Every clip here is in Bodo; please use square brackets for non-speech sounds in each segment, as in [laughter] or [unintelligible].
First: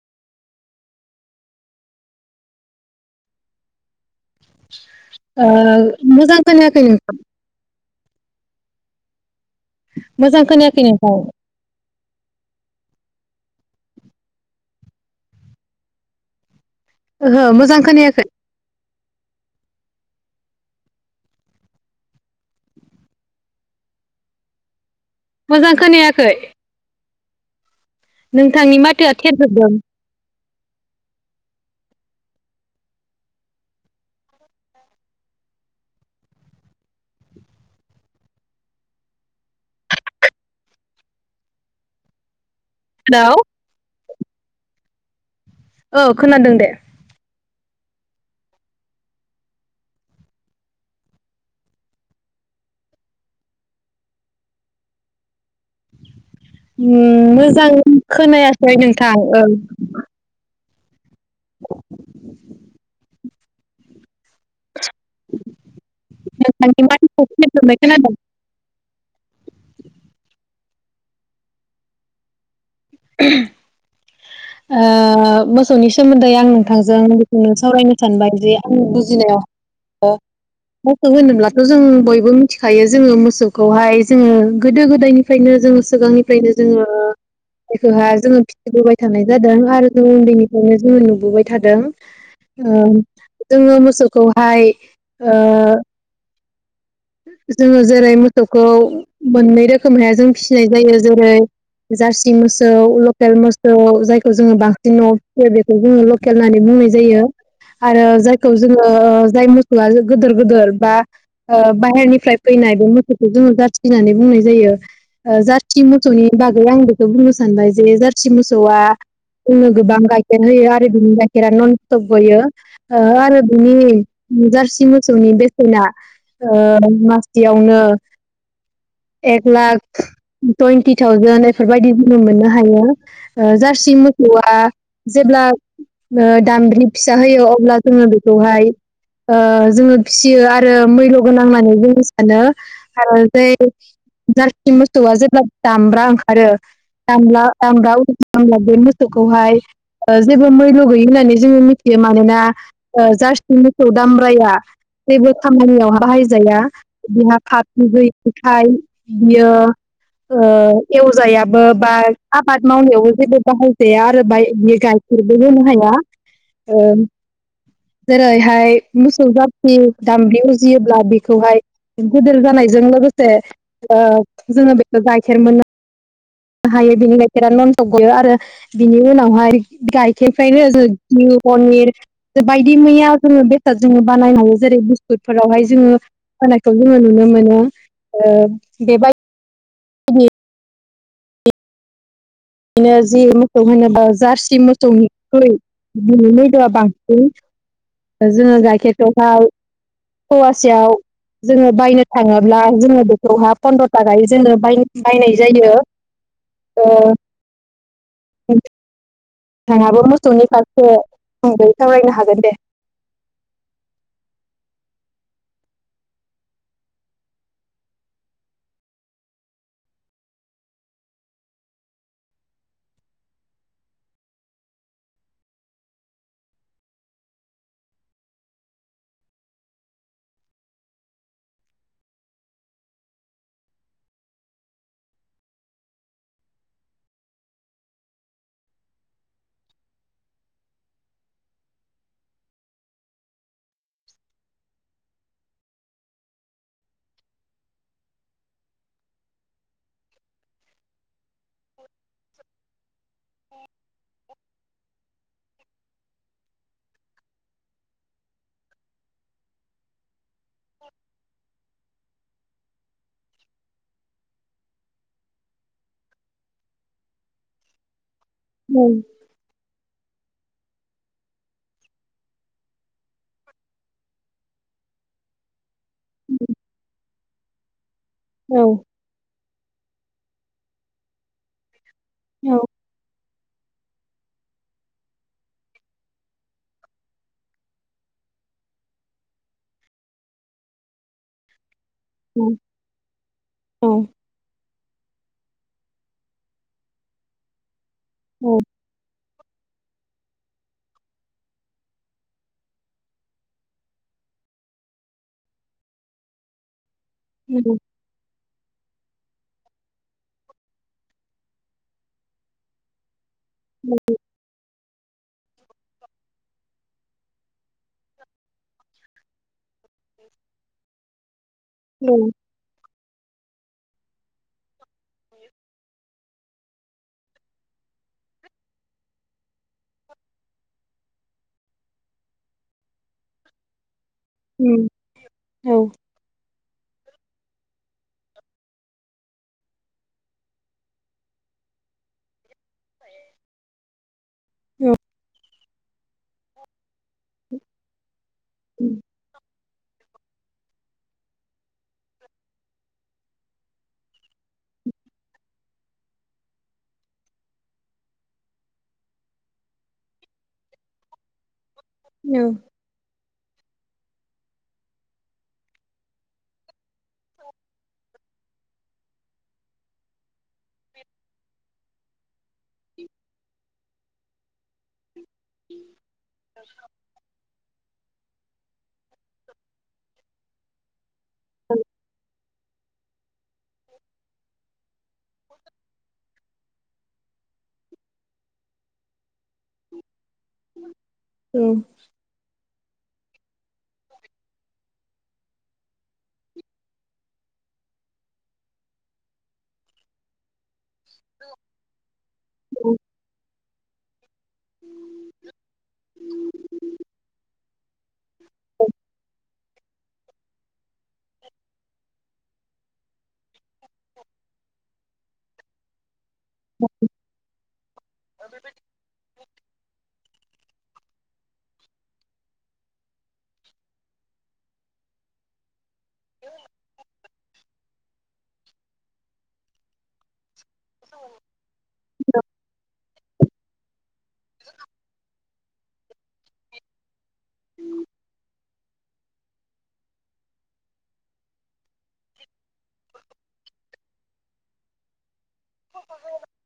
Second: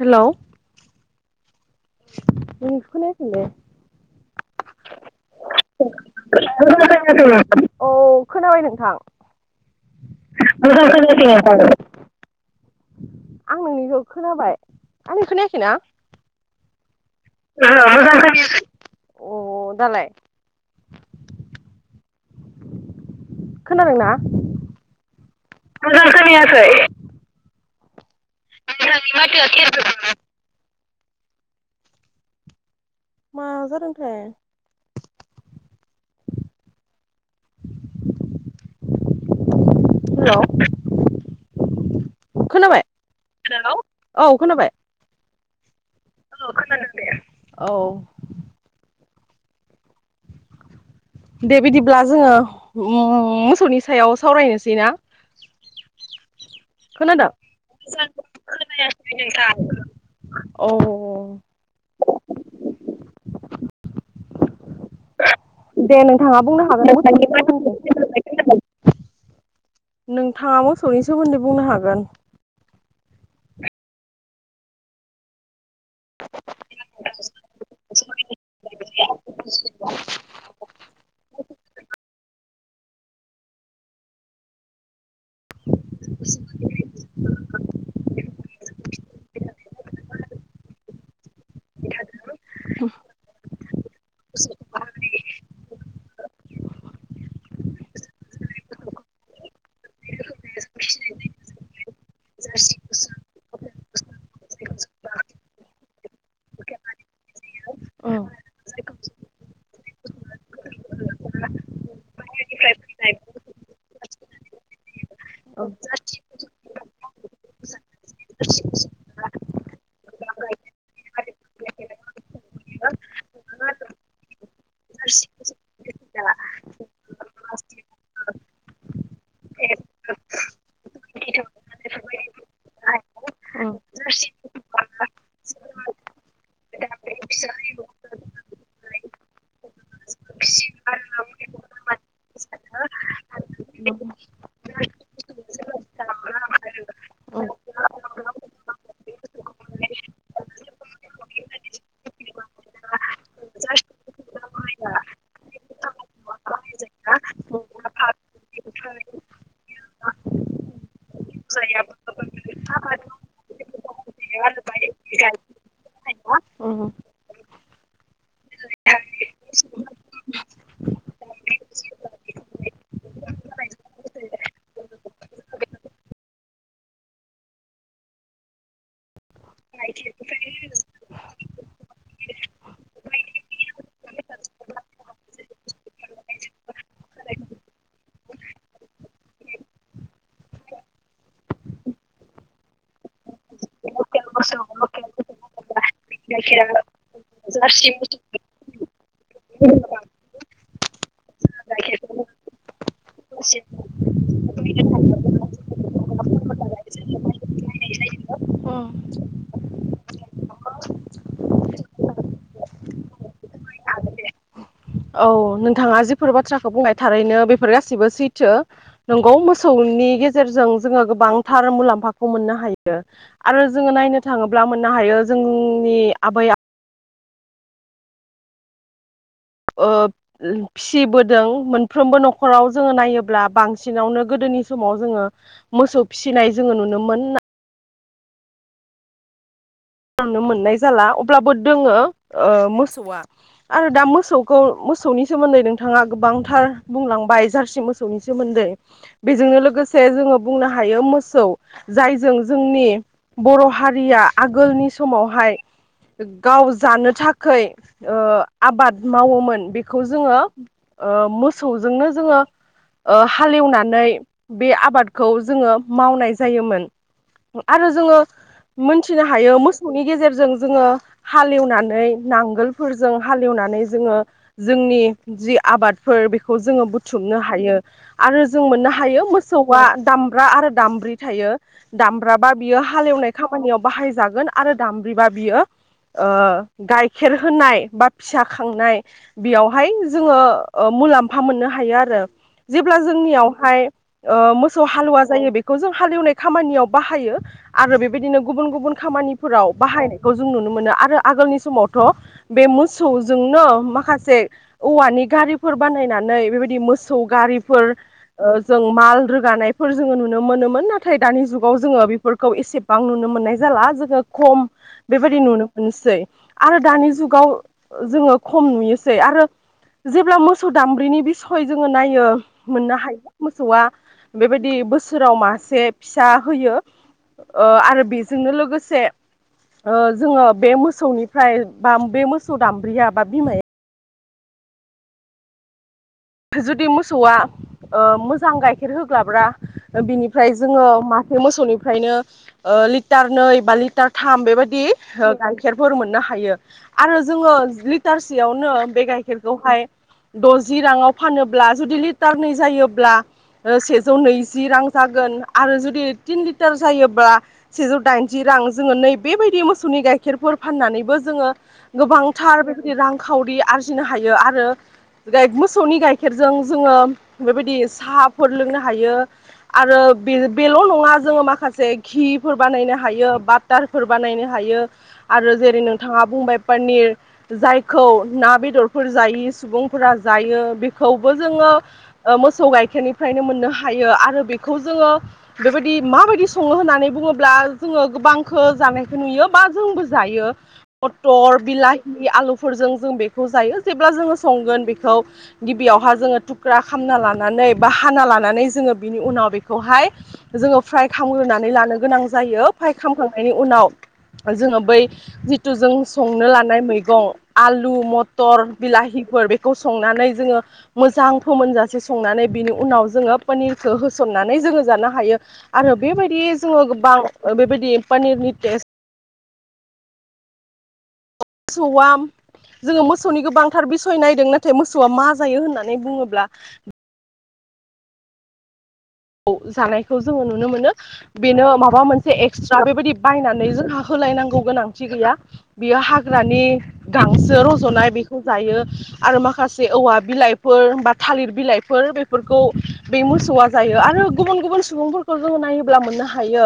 हेलौ नोंनिखो खोनायाखैलै। ओ मोजां खानायाखै नोंथां। औ खोनाबाय नोंथां? मोजां खोनायाखै नोंथां। आं नोंनिखौ खोनाबाय आंनि खोनायाखै ना? ओहो मोजां खोनायाखै। अ दालाय? खोनादोंना? मोजां खोनायाखै। नोंथांनि माथोआ थेर जोबदों। मा जादोंथाय [unintelligible] हेल' हेलौ औ खोनाबाय औ खोनादों दे औ दे बिदिब्ला जोङो मोसौनि सायाव सावरायनोसै ना खोनादों मोजां खोनायासै नोंथां ओं अह [unintelligible] दे नोंथाङा बुंनो नोंथांनि माथोखौ थेरजोबनाय खोनादों हागोन नोंथाङा मोसौनि सोमोन्दै बुंनो हागोन ओहोम ओ मो मोसौनि सोमोन्दै आं नोंथांजों बेखौनो सावरायनो सानबाय जे आंनि बुजिनायाव मोसौ होनोब्लाथ' जों बयबो मिथिखायो जोङो मोसौखौहाय जोङो गोदो गोदायनि फ्रायनो जोंङो सिगांनिफ्रायनो जोङो जायखौहा जोङो फिबोबाय थानाय जादों आरो जों उन्दै निफ्रायनो जोंङो नु थादों ओ जोङो मोसौखौहाय ओ जोङो जेरै मोसौखौ मोननै रोखोमै हा जों फिसिनाय जायो जेरै जारसि मोसौ लकेल मोसौ जायखौ जोङो बां सिन न'आव फियो बेखौ जोङो लकेल होननानै बुंनाय जायो आरो उम जायखौ जोङो ओ जाय मोसौआ गोदोर-गोदोर बा ओ बाहेरनिफ्राय फैनाय बे मोसौखौ जोङो जारसि होननानै बुंनाय जायो ओ जारसि मोसौनि बागै आं बेखौ बुंनो सानबाय जे जारसि मोसौआ जोंनो गोबां गाइखेर होयो आरो बिनि गाइखेरा नन स्टप गयो ओ आरो बिनि जारसि मोसौनि बेसेना ओ मासथियावनो एक लाख टुइन्टि थावजेेन एफोरबायदि जोङो मोननो हायो जारसि मोसौआ जे जेब्ला ओ दामब्रि फिसा होयो अब्ला जोङो बेखौहाय ओ जोङो फिसियो आरो मैल' गोनांनानै बुंनो सानो खारन जे उम उम जारसि मोसौआ जेब्ला दामब्रा ओंखारो औ दामला दामब्रा उजियो होनब्ला बे मोसौखौहाय ओ जेबो मैल' गैयि होननानै जोङो मिथियो मानोना जार्सि मोसौ दामब्राया जेबो खामानियावहा बाहायजाया बिहा पाफ गैयैखाय बियो ओ एवजायाबो बा आबाद मावनायावबो जेबो बाहायजाया आरो बाय बियो गाय गरबोनो हाया अह ओ जेरैहाय मोसौ जारसि दाब्रि उजि फियोब्ला बेखौहाय गोदोर जानायजों लोगोसे ओ जोङो बेखौ गाइखेर मोनना हायो बिनि गाइखेरा ननसक गयो आरो बिनि उनावहाय गाइखेरनिफ्रायनो जों गिउ पनिर बायदि मैया जोङो बेसाद जोङो बानायनो हायो जेरै बिस्कुट फोरावहाय जोङो होनायखौ जोङो नुनो मोनो ओ बेबाय दिनि बिदिनो जि मोसौ होनोबा जारसि मोसौनिख्रुइ बिनि मैद'आ बांसिन जोङो गाइखेरखौहाय फया सेयाव जोङो बायनो थाङोब्ला जोङो बेखौहाय फन्द्र' थाखायै जेननो बायना बायनाय जायो उम [unintelligible] नोंथाङाबो मोसौनि फारसे आंदों सावरायनो हागोन दे औ नोंथाङा जिफोर बाथ्राखौ बुंनाय थारैनो बेफोर गासिबो सैथो नंगौ मोसौ नि गेजेरजों जोङो गोबांथार मुलाम्फाखौ मोननो हायो आरो जोङो नायनो थाङोब्ला मोननो हायो जोंनि आबै आबौ फिसिबोदों मोनफ्रोमबो न'खराव जोङो नायोब्ला बांसिनावनो गोदोनि समाव जोङो ओ मोसौ फिसिनाय जोङो नुनो मोन नुनो मोननाय जाला अब्लाबो दोङो ओ मोसौआ आरो दा मोसौखौ मोसौनि सोमोन्दै नोंथाङा गोबांथार बुंलांबाय जारसि मोसौनि सोमोन्दै [inaudible] बेजोंनो लोगोसे जोङो बुंनो हायो मोसौ जायजों जोंनि बर' हारिया आगोलनि समावहाय गाव जानो थाखै ओ आबाद मावोमोन बेखौ जोङो ओ मोसौजोंनो जोङो ओ हालेवनानै बे आबादखौ जोङो मावनाय जायोमोन आरो जोङो मोन्थिनो हायो मोसौ गेजेरजों जोङो हालेवनानै नांगोलफोरजों हालेवनानै जोङो जोंनि नि जि आबादफोर बेखौ जोङो बुथुमनो हायो आरो जों औ मोननो हायो मोसौआ दामब्रा आरो दामब्रि थायो दाम्ब्राबा बियो हालेवनाय खामानियाव बाहायजागोन आरो दाम्ब्रिबा बियो ओ गाइखेर होनाय बा फिसा खांनाय बेयावहाय जोङो ओम मुलाम्फा मोननो हायो आरो जेब्ला जोंनियावहाय ओ मोसौ हालुवा जायो बेखौ जों हालेवनाय खामानियाव बाहायो आरो बेबायदिनो गुबुन गुबुन खामानि बाहायनायखौ जों नुनो मोनो आरो आगोलनि समावथ' बे मोसौजोंनो माखासे औवानि गारिफोर बानायनानै बेबायदि मोसौ हेलौ गारिफोर ओ जों माल रोगानायफोर जोङो नुनो मोनोमोन नाथाय दानि जुगाव जोङो बेफोरखौ एसेबां नुनो मोननाय जाला जोङो खम बेबायदि नुनो मोनसै आरो दानि जुगाव जोङो खम नुयोसै आरो जेब्ला मोसौ दाम्ब्रिनि बिस जोङो नायो मोननो हायो मोसौआ बेबायदि बोसोराव मासे फि सा होयो ओ आरो बेजोंनो लोगोसे ओ जोङो बे मोसौनिफ्राय बा बे मोसौ दाम्ब्रिया बा बिमाया उम औ जुदि मोसौआ ओ मोजां गाइखेर होग्लाब्रा बिनिफ्राय जोङो मोसौनिफ्रायनो लिटार नै बा लिटार थाम बेबायदि गाय गाइखेरफोर मोननो हायो आरो जोङो लिटारसेयावनो बे गाइखेर खौहाय द'जि राङाव फानोब्ला जुदि लिटारनै जायोब्ला ओ सेजौ नैजि रां जागोन आरो जुदि तिन लिटार जायोब्ला सेजौ दाइनजि रां रां जोङो नै बेबायदि मोसौनि गाइखेरफोर फान्नानैबो जोङो गोबांथार बेबायदि रांखावरि आरजिनो हायो आरो गाय मो सौनि गाइखेरजों जोङो बेबायदि साहाफोर लोंनो हायो आरो बे बेल' नङा जोङो माखासे घिफोर बानायनो हायो बाटार फोर बानायनो हायो आरो जेरै नोंथाङा बुंबाय पनिर जायखौ ना बेदरफोर जायि सुबुंफोरा जायो बेखौबो जोङो मोसौ गाइखेरनिफ्रायनो मोनो मोननो हायो आरो बेखौ जोङो बेबायदि माबायदि सङो होननानै बुङोब्ला जोङो गोबांखौ जानायखौ नुयो बा जोंबो जायो मटर बिलाहि आलु फोरजों जों बेखौ जायो जेब्ला जोङो संगोन बेखौ गिबियावहााय जोङो थुख्रा खामना लानानै बा हाना लानानै जोङो बिनि उनाव बेखौहाय जोङो फ्राय खालामगोनानै लानो गोनां जायो फ्राय खालामखांनायनि उनाव जोङो बै जिथु जों संनो लानाय मैगं आलु मथर बिलाहिफोर बे खौ संनानै जोङो मोजां फोमोनजासे संनानै बिनि उनाव जोङो पनिरखौ होसननानै जोङो जानो हायो। आरो बेबायदि जोङो गोबां बेबायदि पनिरनि टेस्ट सुवाम जोङो मोसौनि गोबांथार बिसय नायदों नाथाय मोसौआ मा जायो होननानै बुङोब्ला खौ जानायखौ जोङो नु नो मोनो। बेनो माबा मोनसे एक्सट्रा बेबायदि बायनानै जोंहा होलायनांगौ गोनांथि गैया। बियो हाग्रानि गांसो रज'नाय बेखौ जायो आरो माखासे औवा बिलाइ फोर बा थालिर बिलाइ बेफोरखौ बे मोसौआ आरो गुबुन गुबुन सुबुंफोरखौ जों नायोब्ला मोननो हायो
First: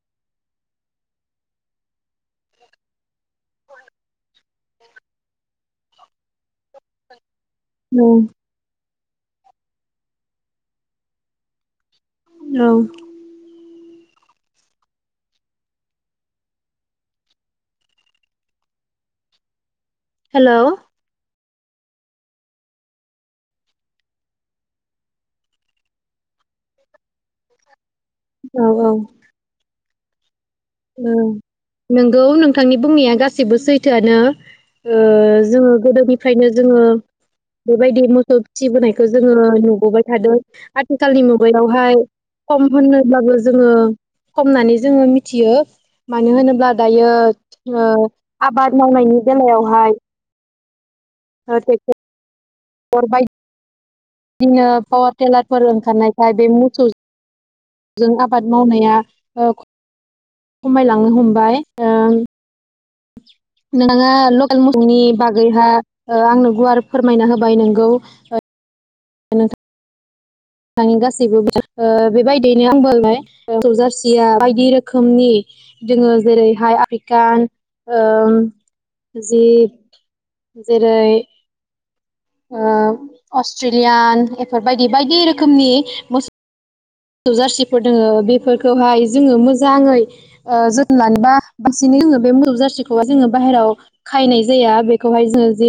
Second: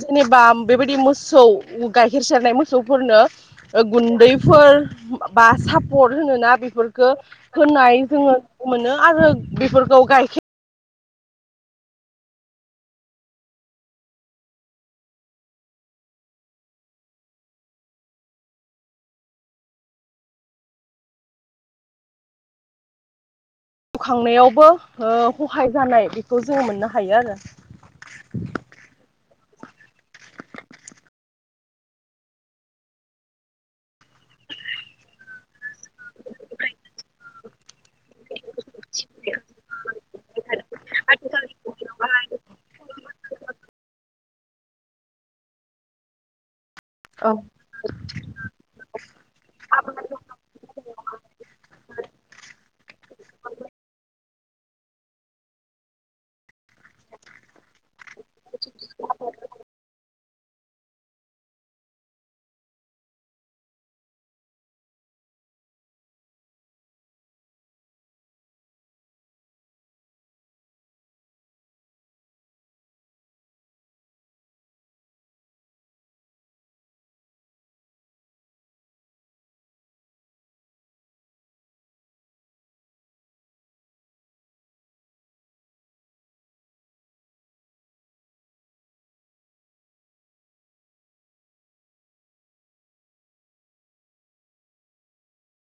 जेनेबा बेबायदि मोसौ औ गाइखेर सेरनाय मोसौफोरनो ओ गुन्दैफोर बा सापर होनो ना बेफोरखो होनाय जोङो नुनो मोनो आरो बेफोरखौ गाइखेर औ। हेलौ जिउ खांनायावबो हो खहाय जानाय बेखौ जोङो मोननो हायो आरो औ औ। [unintelligible] नंगौ नोंथांनि बुंनाया गासिबो सैथोआनो। ओ जोङो गोदोनिफ्रायनो जोङो बेबायदि मोसौ फिसिबोनायखौ जोङो नुबोबाय थादों। आथिखालनि मुगायावहाय कम होननोब्लाबो जोङो कमनानै जोङो मिथियो। मानो होनोब्ला दायो औ यो आबाद मावनायनि बेलायावहाय [unintelligible] बाय दिनो पावार टेलारफोर ओंखारनायखाय बे मोसौ जों आबाद मावनाया ओ खमायलांनो हमबाय ओं। [inaudible] नोंथाङा लकेल मोसौनि बागैहा ओ आंनो गुवार फोरमायना होबाय नोंगौ। ओ नोंथां [unintelligible] गासैबो [unintelligible] बेबायदियैनो [unintelligible] जारसिया बायदि रोखोमनि दोङो जेरैहाय आफ्रिकान ओम जिब जेरै ओ अस्ट्रेलियान इफोरबायदि बायदि रोखोमनि मो सौ जारसिफोर दोङो बेफोरखौहाय जोङो मोजाङै ओ जोथोन लानोबा बासिनो जोंङो बे मोसौ जारसिखौहाय जोङो बाहेराव खाहैनाय जाया बेखौहाय जोङो जे